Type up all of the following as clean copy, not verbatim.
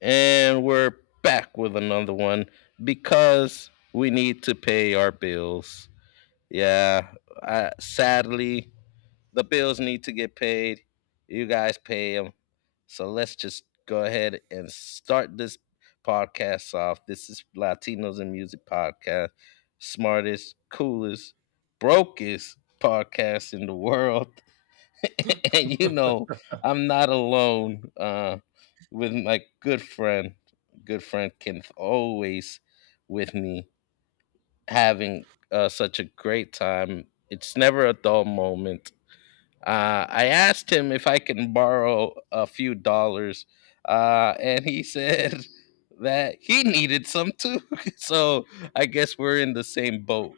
And we're back with another one because we need to pay our bills. Yeah, I, sadly, the bills need to get paid. You guys pay them. So let's just go ahead and start this podcast off. This is Latinos and Music Podcast, smartest, coolest, brokest podcast in the world. And I'm not alone with my good friend. Good friend Kenneth, always with me, having such a great time. It's never a dull moment. I asked him if I can borrow a few dollars, and he said that he needed some too. So I guess we're in the same boat.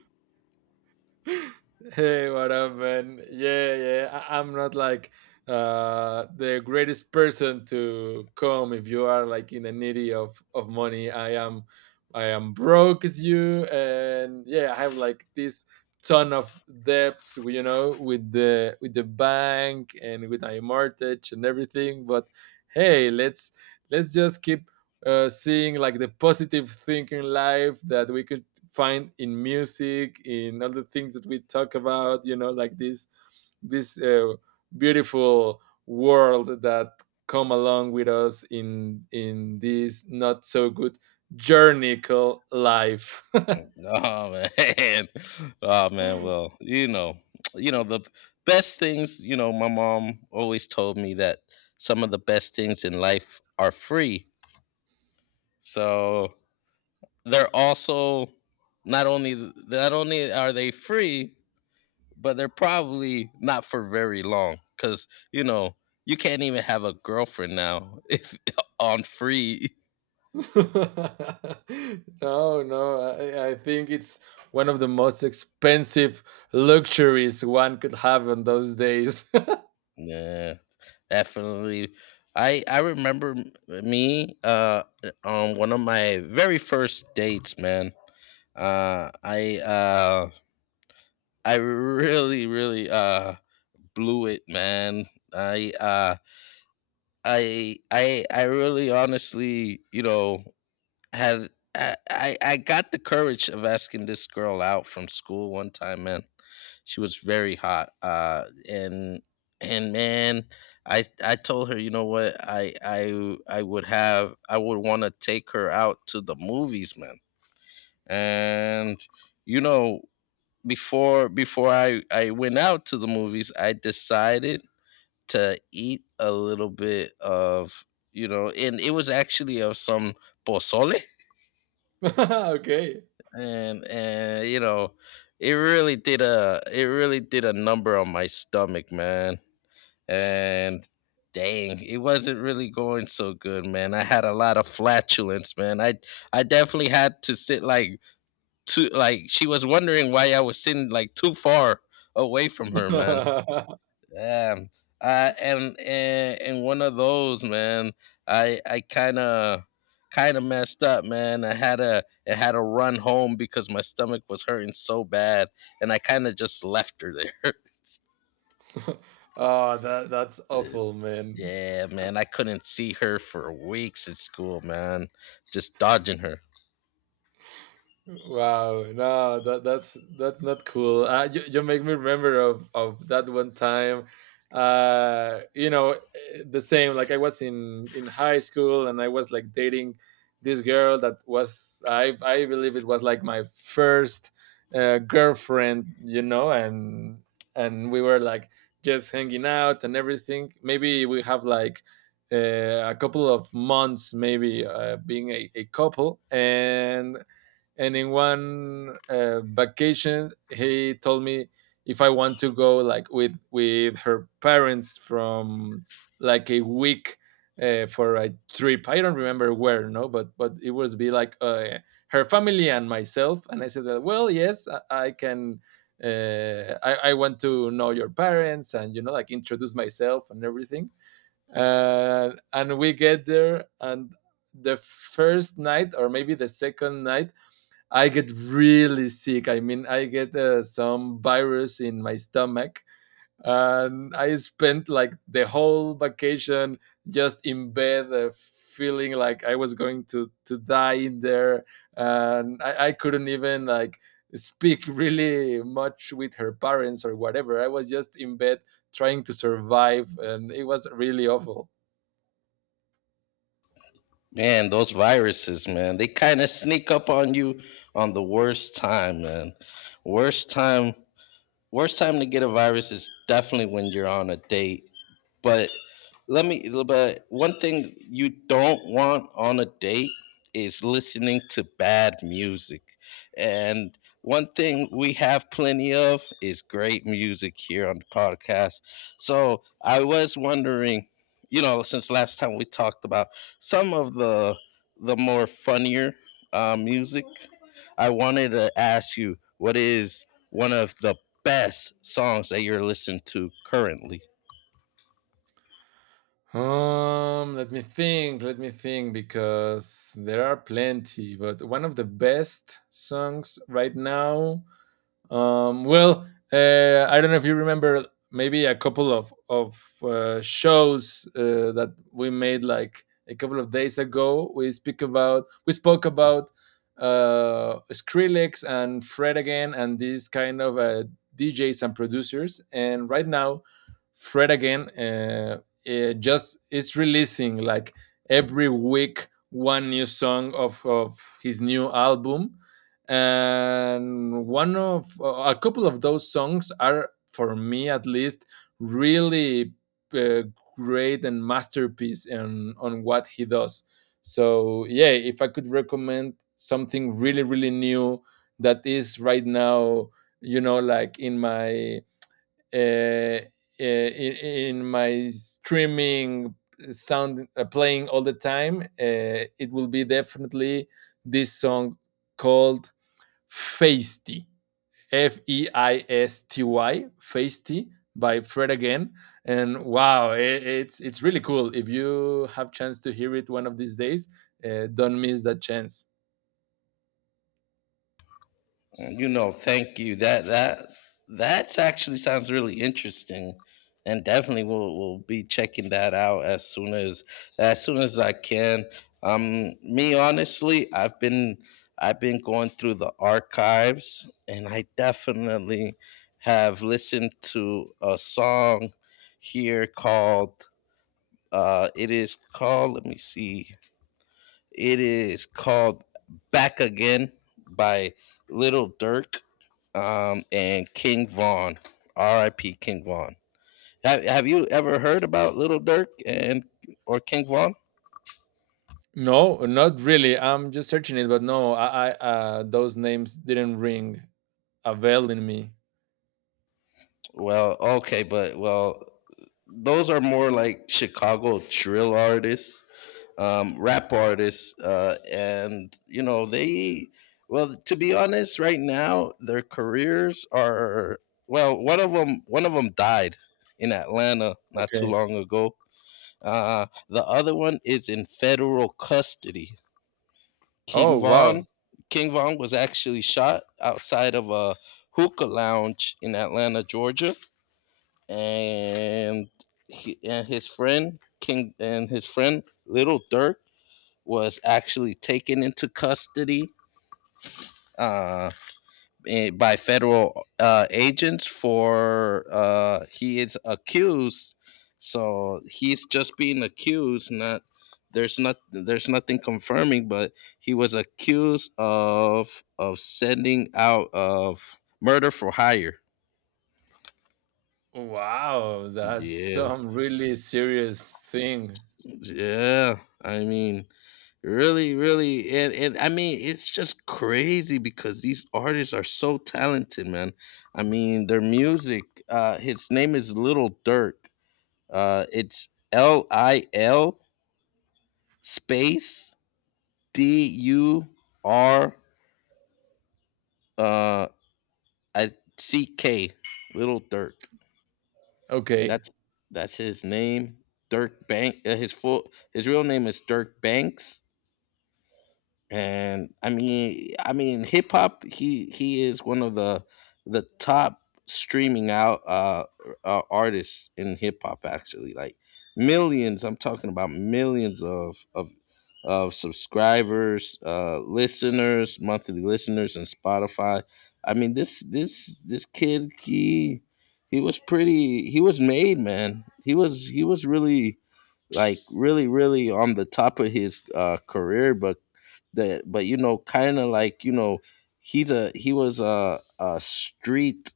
Hey, what up, man? Yeah, yeah. I'm not like the greatest person to come if you are like in the needy of money. I am broke as you, and yeah, I have like this ton of debts, you know, with the bank and with my mortgage and everything. But hey, let's just keep seeing like the positive thing in life that we could find in music, in all the things that we talk about, you know, like this beautiful world that come along with us in this not so good journey called life. No, Oh man. Oh man, well, you know the best things. My mom always told me that some of the best things in life are free. So, they're also not only are they free, but they're probably not for very long, cuz you can't even have a girlfriend now if on free. no, I think it's one of the most expensive luxuries one could have in those days. Yeah. Definitely. I remember on one of my very first dates, man. I I really really blew it, man. I I really honestly, had I got the courage of asking this girl out from school one time, man. She was very hot and man, I told her, you know what, I would want to take her out to the movies, man. And you know before I went out to the movies, I decided to eat a little bit of, and it was actually of some pozole. Okay. And it really did a it really did a number on my stomach, man. And dang, it wasn't really going so good, man. I had a lot of flatulence, man. I definitely had to sit like too, like she was wondering why I was sitting like too far away from her, man. Oh, Um, and one of those, man. I kind of messed up, man. I had to run home because my stomach was hurting so bad, and I kind of just left her there. that's awful, man. Yeah, man, I couldn't see her for weeks at school, man. Just dodging her. Wow, no, that's not cool. You, you make me remember of that one time. You know, the same. Like I was in high school and I was like dating this girl that was I believe it was like my first girlfriend. You know, and we were like just hanging out and everything. Maybe we have like a couple of months, maybe being a couple. And in one vacation, he told me if I want to go like with her parents from like a week, for a trip. I don't remember where, no, but but it was be like her family and myself. And I said that, well, yes, I can I want to know your parents and you know like introduce myself and everything. And we get there, and the first night or maybe the second night I get really sick. I mean, I get some virus in my stomach, and I spent like the whole vacation just in bed, feeling like I was going to die in there. And I couldn't even like speak really much with her parents or whatever. I was just in bed trying to survive, and it was really awful. Man, those viruses, man, they kind of sneak up on you on the worst time, man. Worst time, worst time to get a virus is definitely when you're on a date. But let me. But one thing you don't want on a date is listening to bad music, and one thing we have plenty of is great music here on the podcast. So I was wondering, since last time we talked about some of the more funnier music, I wanted to ask you what is one of the best songs that you're listening to currently. Let me think, let me think, because there are plenty. But one of the best songs right now, well, I don't know if you remember maybe a couple of shows that we made like a couple of days ago. We speak about we spoke about Skrillex and Fred again and these kind of DJs and producers. And right now, Fred again, it just is releasing like every week one new song of his new album. And one of a couple of those songs are, for me at least, really uh, great and masterpiece in on what he does. So yeah, if I could recommend something really really new that is right now, you know, like in my uh, in my streaming sound playing all the time, it will be definitely this song called Feisty, F E I S T Y, Feisty, by Fred again. And wow, it, it's really cool. If you have chance to hear it one of these days, don't miss that chance. You know, thank you. That that's actually sounds really interesting, and definitely we'll be checking that out as soon as I can. Me honestly, I've been going through the archives, and I definitely have listened to a song here called uh, it is called. Let me see it is called Back Again by Little Dirk and King Von. R.I.P. King Von. Have you ever heard about Little Dirk and or King Von? No, not really. I'm just searching it, but no, I those names didn't ring a bell in me. Well, okay, but well, those are more like Chicago drill artists. Rap artists. And you know they, well, to be honest, right now their careers are, well, one of them died in Atlanta not too Okay. long ago. The other one is in federal custody. Oh King wow, Vaughn, King Vaughn was actually shot outside of a hookah lounge in Atlanta, Georgia, and his friend King and his friend Little Dirk was actually taken into custody uh, by federal agents for he is accused. So he's just being accused. Not there's nothing confirming, but he was accused of sending out of murder for hire. wow, that's Yeah. some really serious thing. Yeah, I mean, really, really, and I mean, it's just crazy because these artists are so talented, man. I mean, their music. His name is Little Dirk. It's Lil space Dur uh I- C K. Little Dirk. Okay, That's that's his name. Dirk Bank. His real name is Dirk Banks, and I mean, hip hop. He is one of the top streaming out artists in hip hop. Actually, like millions. I'm talking about millions of subscribers, listeners, monthly listeners, and Spotify. I mean, this kid, he was pretty. He was made, man. He was really, like, really really on the top of his career, but that but you know, kind of, like, you know, he was a street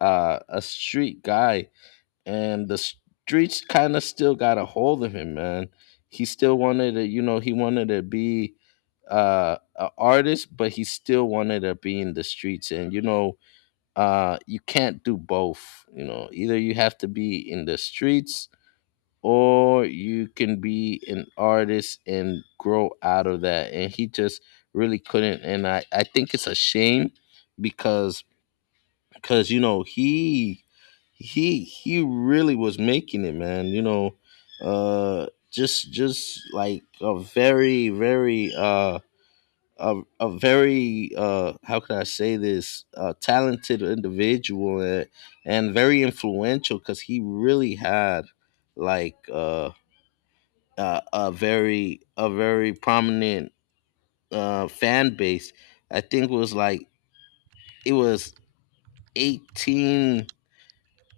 guy, and the streets kind of still got a hold of him, man. He still wanted to, you know, he wanted to be an artist, but he still wanted to be in the streets. And you know, you can't do both. You know, either you have to be in the streets, or you can be an artist and grow out of that, and he just really couldn't, and I think it's a shame, because you know, he really was making it, man. You know, just like a very very a very, how can I say this, talented individual. And and very influential, because he really had, like, a very prominent fan base. I think it was 18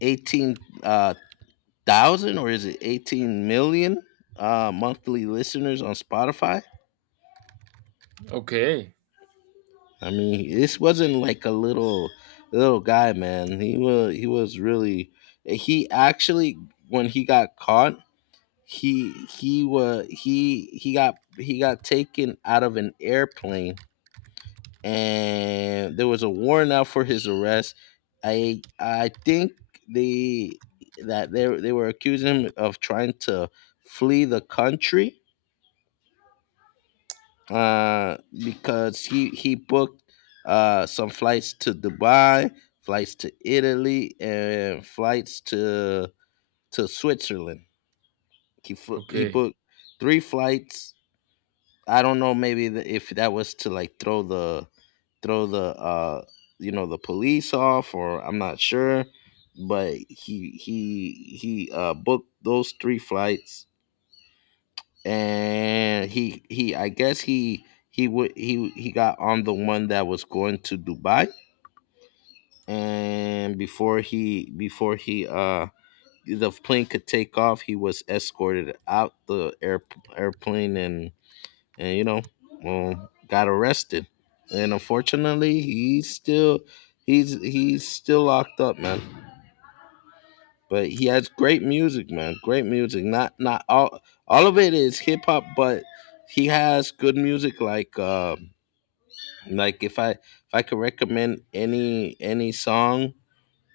eighteen thousand, or is it 18 million monthly listeners on Spotify. okay, I mean, this wasn't like a little little guy, man. He was really, he actually, when he got caught, he was he got taken out of an airplane, and there was a warrant out for his arrest. I think they that they were accusing him of trying to flee the country, uh, because he booked some flights to Dubai, flights to Italy, and flights to Switzerland. He okay. booked three flights. I don't know, maybe if that was to, like, throw the throw the uh you know, the police off, or I'm not sure. But he booked those three flights, and he I guess he would he got on the one that was going to Dubai, and before he the plane could take off, he was escorted out the airplane, and you know, got arrested. And unfortunately, he's still locked up, man. But he has great music, man. Great music. Not all all of it is hip hop, but he has good music. Like, like, if I could recommend any song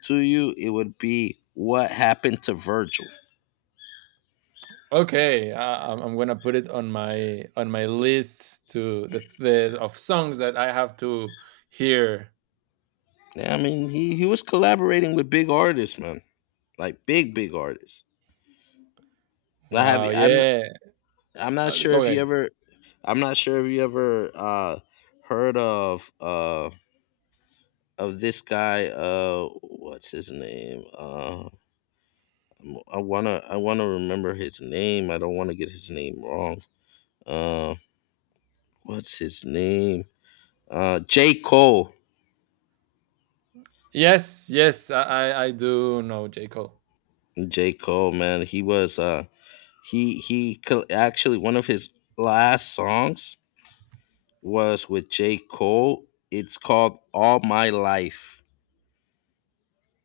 to you, it would be "What Happened to Virgil." Okay, I'm gonna put it on my list to the of songs that I have to hear. Yeah, I mean, he was collaborating with big artists, man. Like, big big artists. I have Wow, I'm yeah. I'm not sure Go if you ahead. ever. I'm not sure if you ever heard of this guy, what's his name? I want to remember his name. I don't want to get his name wrong. Uh what's his name? J. Cole. Yes, yes, I do know J Cole. J. Cole, man. He was actually, one of his last songs was with J. Cole. It's called All My Life.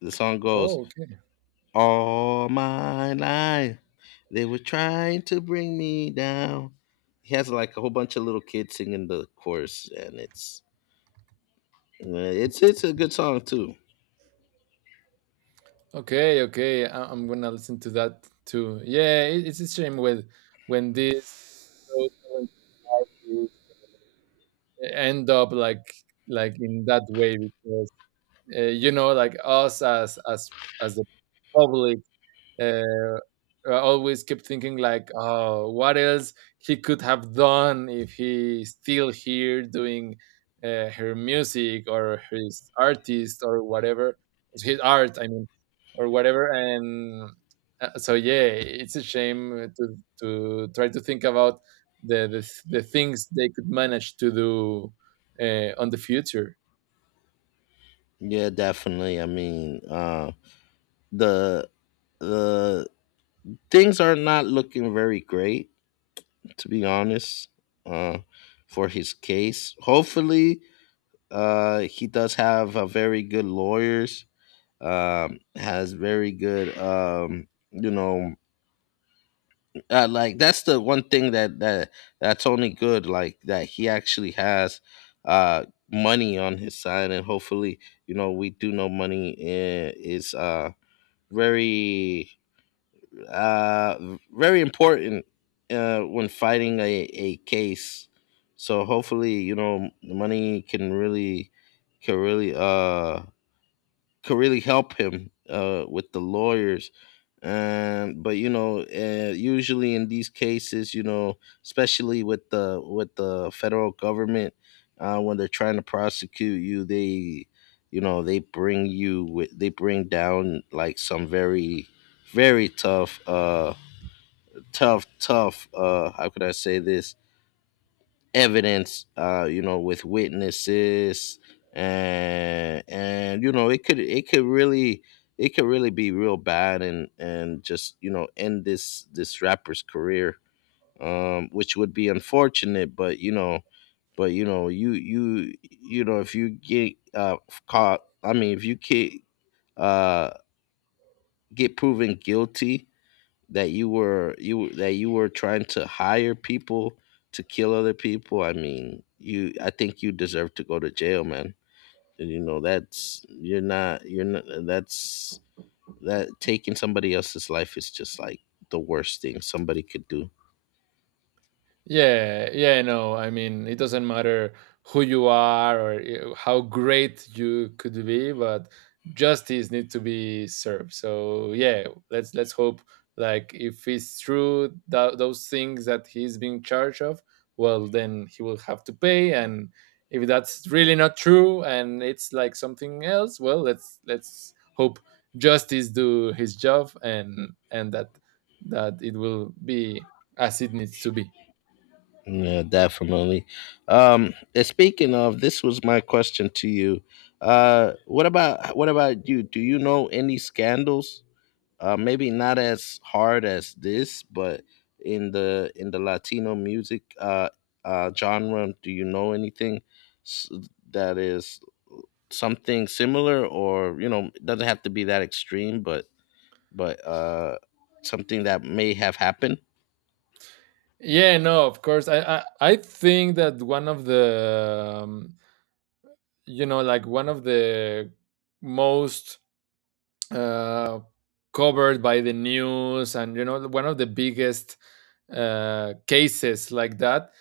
The song goes, Oh, okay, "All my life, they were trying to bring me down." He has like a whole bunch of little kids singing the chorus, and it's a good song too. okay, okay. I, I'm gonna listen to that too. Yeah, it, it's a shame when this those talented artists end up like in that way because, you know, like us as as the public, uh, I always kept thinking like, oh, what else he could have done if he's still here doing her music or his artist or whatever, his art, I mean, or whatever. And so yeah, it's a shame to try to think about the the, the things they could manage to do on the future. Yeah, definitely. I mean, the the things are not looking very great, to be honest, uh, for his case. Hopefully, he does have a very good lawyers. Has very good, you know, like, that's the one thing that that's only good, like, that he actually has money on his side. And hopefully, you know, we do know money is very, uh very important when fighting a case. So hopefully, you know, money can really, can really uh can really help him with the lawyers. And but you know, usually in these cases, you know, especially with the federal government, when they're trying to prosecute you, they, you know, they bring you with, they bring down like some very, very tough, tough, how could I say this, evidence, you know, with witnesses. And you know, it could, it could really be real bad, and just, you know, end this rapper's career. Which would be unfortunate, but you know, but you know, you know, if you get caught. I mean, if you uh get proven guilty, that you were, you that you were trying to hire people to kill other people. I mean, you I think you deserve to go to jail, man. And you know, that's you're not, that taking somebody else's life is just like the worst thing somebody could do. Yeah, yeah, no. I mean, it doesn't matter who you are or how great you could be, but justice needs to be served. So yeah, let's hope, like, if it's true that those things that he's being charged of, well, then he will have to pay. And if that's really not true and it's like something else, well, let's hope justice do his job, and that that it will be as it needs to be. Yeah, definitely. And speaking of, this was my question to you. What about you? Do you know any scandals? Maybe not as hard as this, but in the Latino music, genre, do you know anything, s- that is something similar, or, you know, it doesn't have to be that extreme, but but uh, something that may have happened? Yeah, no, of course. I think that one of the, you know, like one of the most, uh, covered by the news, and you know, one of the biggest cases like that,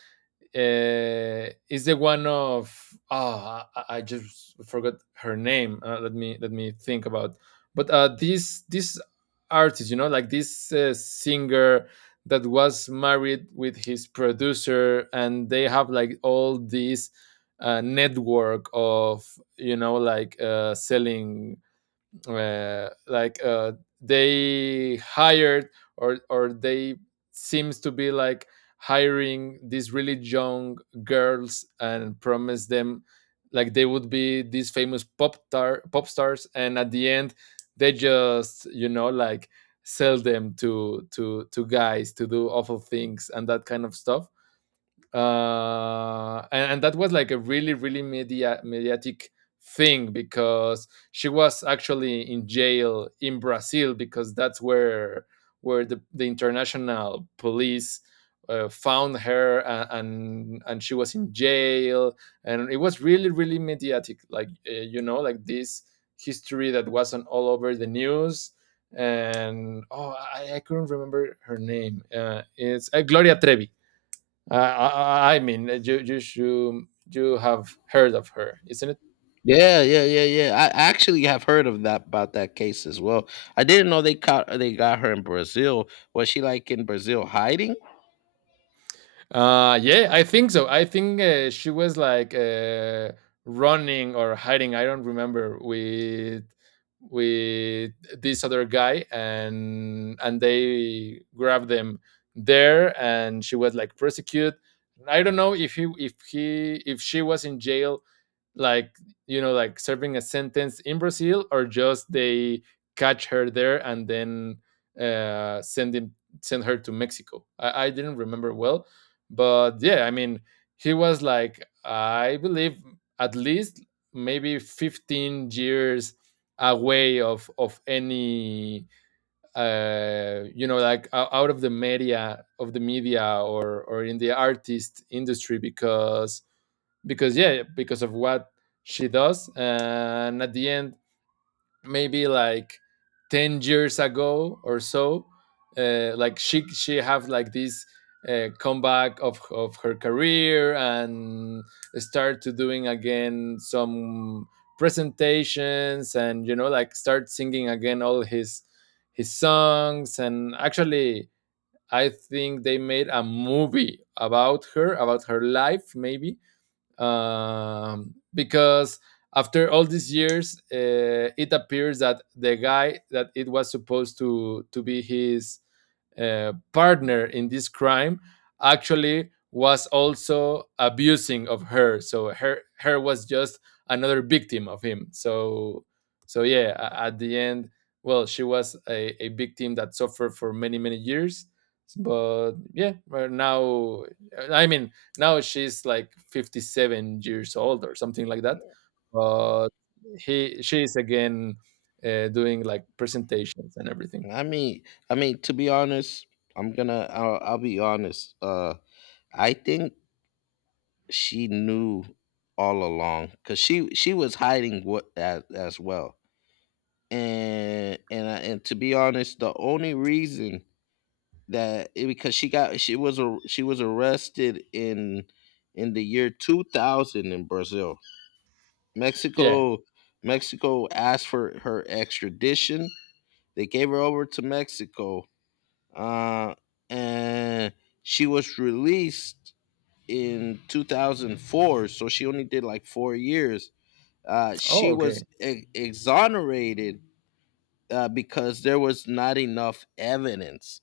is the one of, oh, I just forgot her name. Let me think about. But this this artist, you know, like this singer that was married with his producer. And they have like all this network of, you know, like, selling, uh, like uh, they hired, or they seems to be like hiring these really young girls and promise them like they would be these famous pop stars. And at the end, they just, you know, like, sell them to to guys to do awful things and that kind of stuff. And that was like a really really mediatic thing, because she was actually in jail in Brazil, because that's where the international police found her. And, and she was in jail, and it was really really mediatic. Like, you know, like this history that wasn't all over the news. And oh, I couldn't remember her name. Uh, it's Gloria Trevi. I mean, you should, you have heard of her, isn't it? Yeah, yeah, yeah, yeah. I actually have heard of that, about that case as well. I didn't know they got her in Brazil. Was she, like, in Brazil hiding? Yeah, I think so. I think she was like, running or hiding. I don't remember with with this other guy, and they grabbed them there, and she was like persecuted. I don't know if he if he if she was in jail, like, you know, like serving a sentence in Brazil, or just they catch her there and then send him send her to Mexico. I didn't remember well. But yeah, I mean, he was like, I believe, at least maybe 15 years away of any you know like out of the media or in the artist industry, because yeah, because of what she does. And at the end, maybe like 10 years ago or so, like she have like this comeback of her career, and start to doing again some presentations, and you know, like, start singing again all his songs. And actually, I think they made a movie about her, about her life maybe, because after all these years, it appears that the guy that it was supposed to be his partner in this crime actually was also abusing of her. So her her was just another victim of him. So so yeah, at the end, well, she was a victim that suffered for many many years. But yeah, right now, I mean, now she's like 57 years old or something like that. But he she is again, doing like presentations and everything. I mean, I mean, to be honest, I'll be honest. I think she knew all along because she was hiding, what, as well. And to be honest, the only reason because she got she was a she was arrested in the year 2000 in Brazil. Yeah. Mexico Mexico asked for her extradition. They gave her over to Mexico, uh and she was released in 2004, so she only did like 4 years. Oh, She was okay. Exonerated, because there was not enough evidence.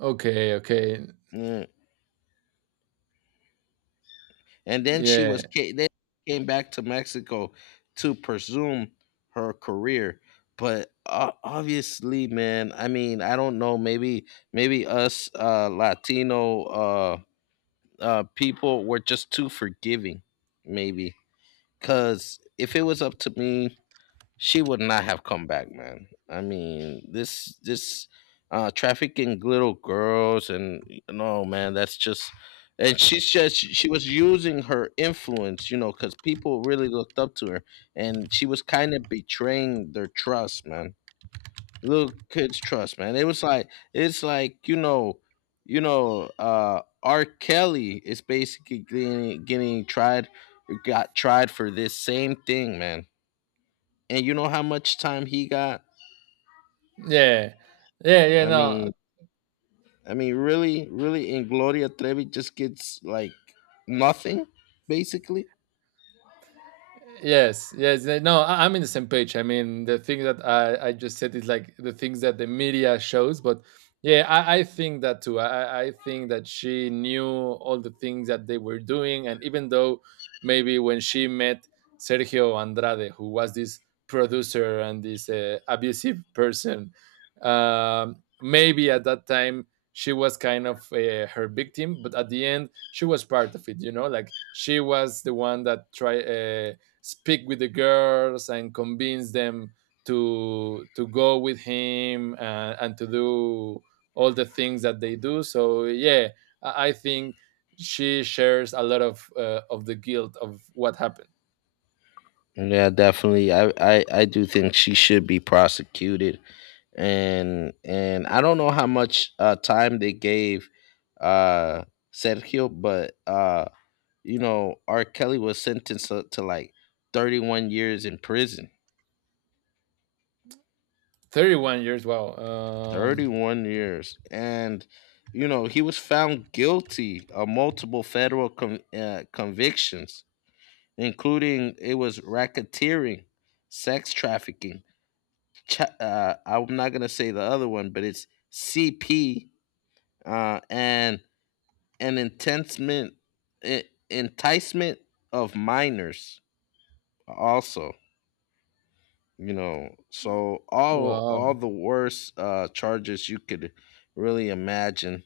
Okay, okay. Mm. and then she Yeah. was ca- then she came back to Mexico to pursue her career. But obviously, man, I mean, I don't know. Maybe us, Latino, people were just too forgiving. Maybe, because if it was up to me, she would not have come back, man. I mean, this trafficking little girls, and no, man, that's just. And she was using her influence, you know, because people really looked up to her, and she was kind of betraying their trust, man. Little kids' trust, man. It was like, it's like you know, R. Kelly is basically getting tried, got tried for this same thing, man, and you know how much time he got. Yeah. Yeah, yeah, I no. mean, I mean, really, really, and Gloria Trevi just gets like nothing, basically. Yes, yes. No, I'm in the same page. I mean, the thing that I just said is like the things that the media shows. But yeah, I think that too. I think that she knew all the things that they were doing. And even though maybe when she met Sergio Andrade, who was this producer and this abusive person, maybe at that time she was kind of her victim, but at the end she was part of it. You know, like, she was the one that tried speak with the girls and convince them to go with him, and to do all the things that they do. So yeah, I think she shares a lot of of the guilt of what happened. Yeah, definitely. I do think she should be prosecuted, and I don't know how much, time they gave, uh, Sergio, but you know, R. Kelly was sentenced to, like 31 years in prison. 31 years, wow. 31 years. And, you know, he was found guilty of multiple federal convictions, including, it was, racketeering, sex trafficking. I'm not going to say the other one, but it's CP, and an enticement, e- enticement of minors, also, you know. So all wow all the worst charges you could really imagine.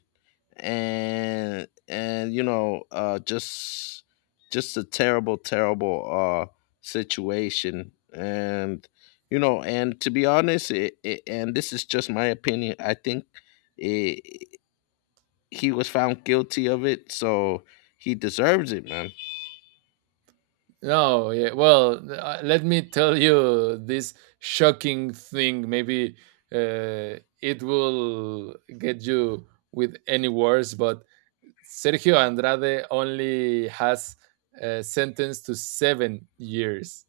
And you know, just, a terrible, terrible situation. And you know, and to be honest, and this is just my opinion, I think, it, he was found guilty of it, so he deserves it, man. no, yeah, well, let me tell you this shocking thing. Maybe it will get you with any words, but Sergio Andrade only has, sentenced to 7 years.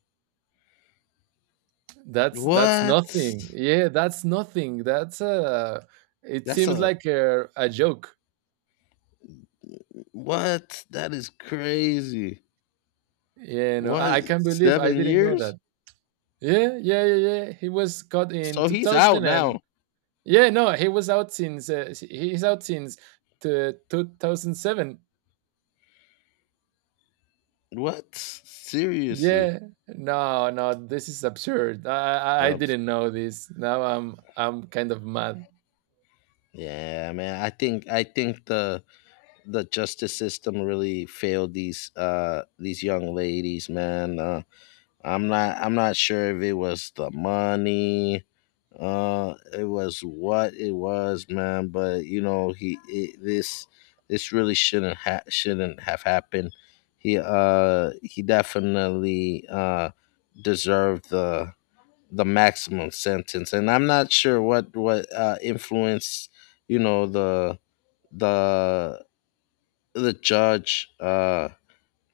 That's What? nothing. Yeah, that's nothing. That's it That's seems a... like a joke. what, that is crazy. You know, What, I can't believe I seven didn't know that. years Yeah, yeah, yeah, yeah. He was caught in So he's out 2000. And now? yeah, no, he was out since he's out since to 2007. What, seriously? Yeah, no, no, this is absurd. I Um, didn't know this. Now I'm kind of mad. Yeah, man. I think the justice system really failed these, these young ladies, man. I'm not sure if it was the money, it was what it was, man. But you know, this really shouldn't have happened. He, he definitely, deserved the maximum sentence, and I'm not sure what, influenced, you know, the the judge,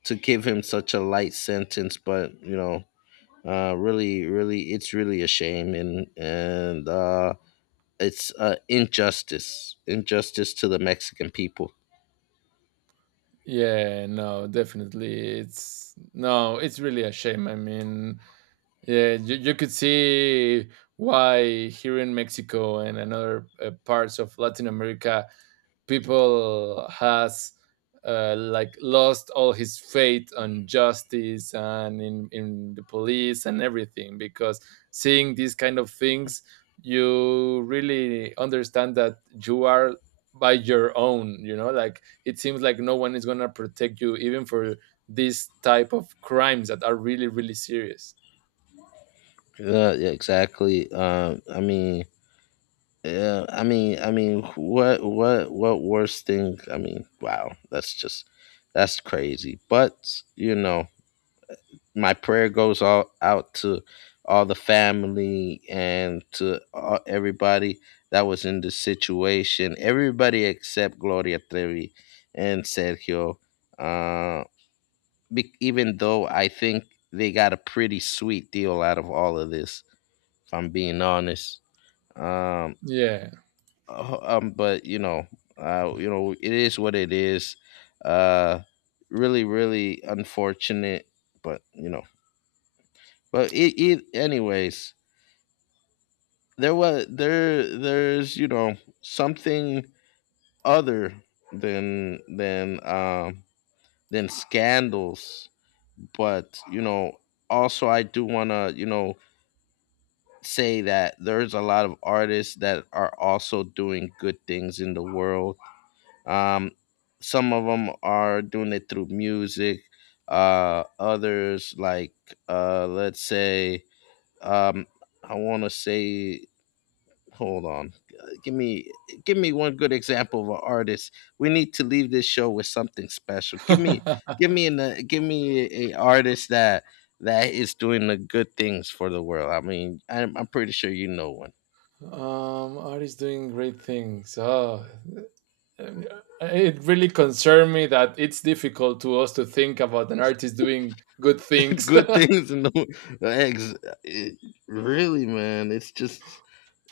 to give him such a light sentence. But you know, really, really, it's really a shame, and it's, injustice, injustice to the Mexican people. Yeah, no, definitely. It's, no, it's really a shame. I mean, yeah, you could see why here in Mexico and another parts of Latin America, people has like lost all his faith on justice and in the police and everything, because seeing these kind of things, you really understand that you are by your own. You know, like, it seems like no one is going to protect you, even for these type of crimes that are really really serious. Yeah, exactly. Yeah, I mean, what, what worst thing? I mean, wow, that's just, that's crazy. But you know, my prayer goes all out to all the family and to all, everybody that was in the situation. Everybody except Gloria Trevi and Sergio. Uh, Even though I think they got a pretty sweet deal out of all of this, if I'm being honest. Um, Yeah. But you know, it is what it is. Uh, Really, really unfortunate, but you know, but it anyways. There was there There's, you know, something other than than um than scandals, but you know, also I do wanna, you know, say that there's a lot of artists that are also doing good things in the world. Um, some of them are doing it through music. Others, like, let's say, um, I want to say, hold on. Uh, give me Give me one good example of an artist. We need to leave this show with something special. Um Give me a artist that is doing the good things for the world. I mean, I'm pretty sure you know one. Art is doing great things? Oh, um, it really concerned me that it's difficult to us to think about an artist doing good things. Good things in the ex, it- really, man, it's just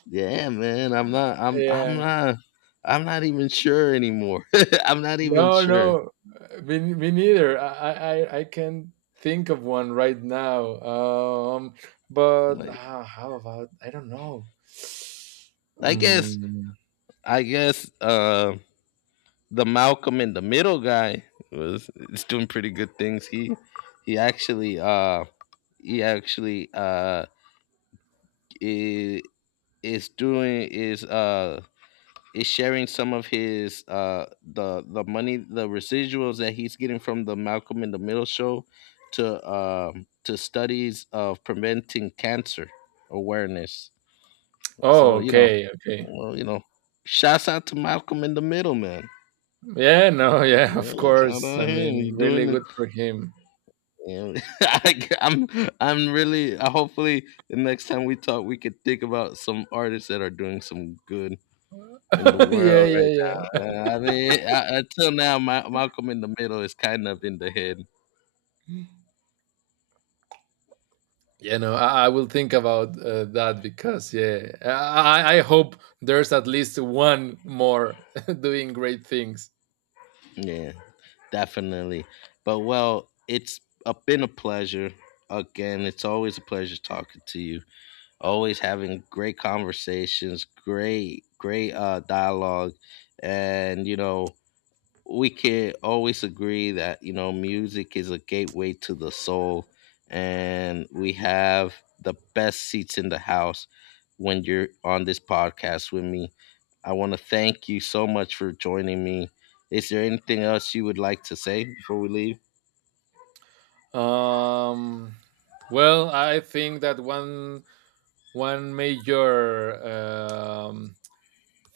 yeah, man. I'm not. I'm. I'm Yeah. not. I'm not even sure anymore. I'm not even No, sure. no, me, me neither. I can't think of one right now. But Like, how about I don't know. I guess. Um, I guess. The Malcolm in the Middle guy was is doing pretty good things. He actually. He actually. Is, is doing, is sharing some of his, the money, the residuals that he's getting from the Malcolm in the Middle show to, to studies of preventing cancer awareness. oh, So you know, okay, okay. well, you know, shouts out to Malcolm in the Middle, man. Yeah, no, yeah, of Well, shout course. I out him, mean, he's really doing it. good for him. And I'm really, hopefully the next time we talk we could think about some artists that are doing some good in the Yeah, world yeah, right yeah. now. I mean, until now, Malcolm in the Middle is kind of in the head. You know, I will think about that, because yeah, I hope there's at least one more doing great things. Yeah, definitely. But, well, been a pleasure. Again, it's always a pleasure talking to you. Always having great conversations, great, great dialogue, and you know, we can always agree that, you know, music is a gateway to the soul, and we have the best seats in the house when you're on this podcast with me. I want to thank you so much for joining me. Is there anything else you would like to say before we leave? Um, well, I think that one one major, um,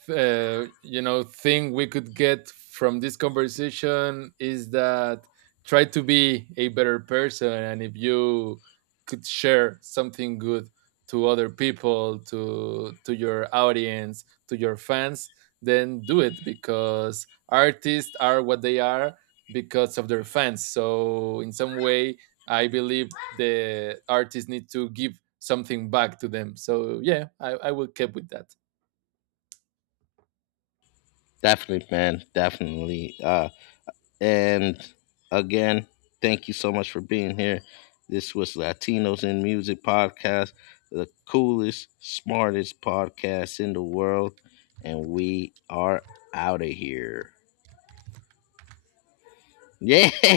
uh, you know, thing we could get from this conversation is that try to be a better person. And if you could share something good to other people, to your audience, to your fans, then do it, because artists are what they are because of their fans. So in some way, I believe the artists need to give something back to them. So yeah, I will keep with that. Definitely, man, definitely. And again, thank you so much for being here. This was Latinos in Music Podcast, the coolest, smartest podcast in the world. And we are out of here. Yeah.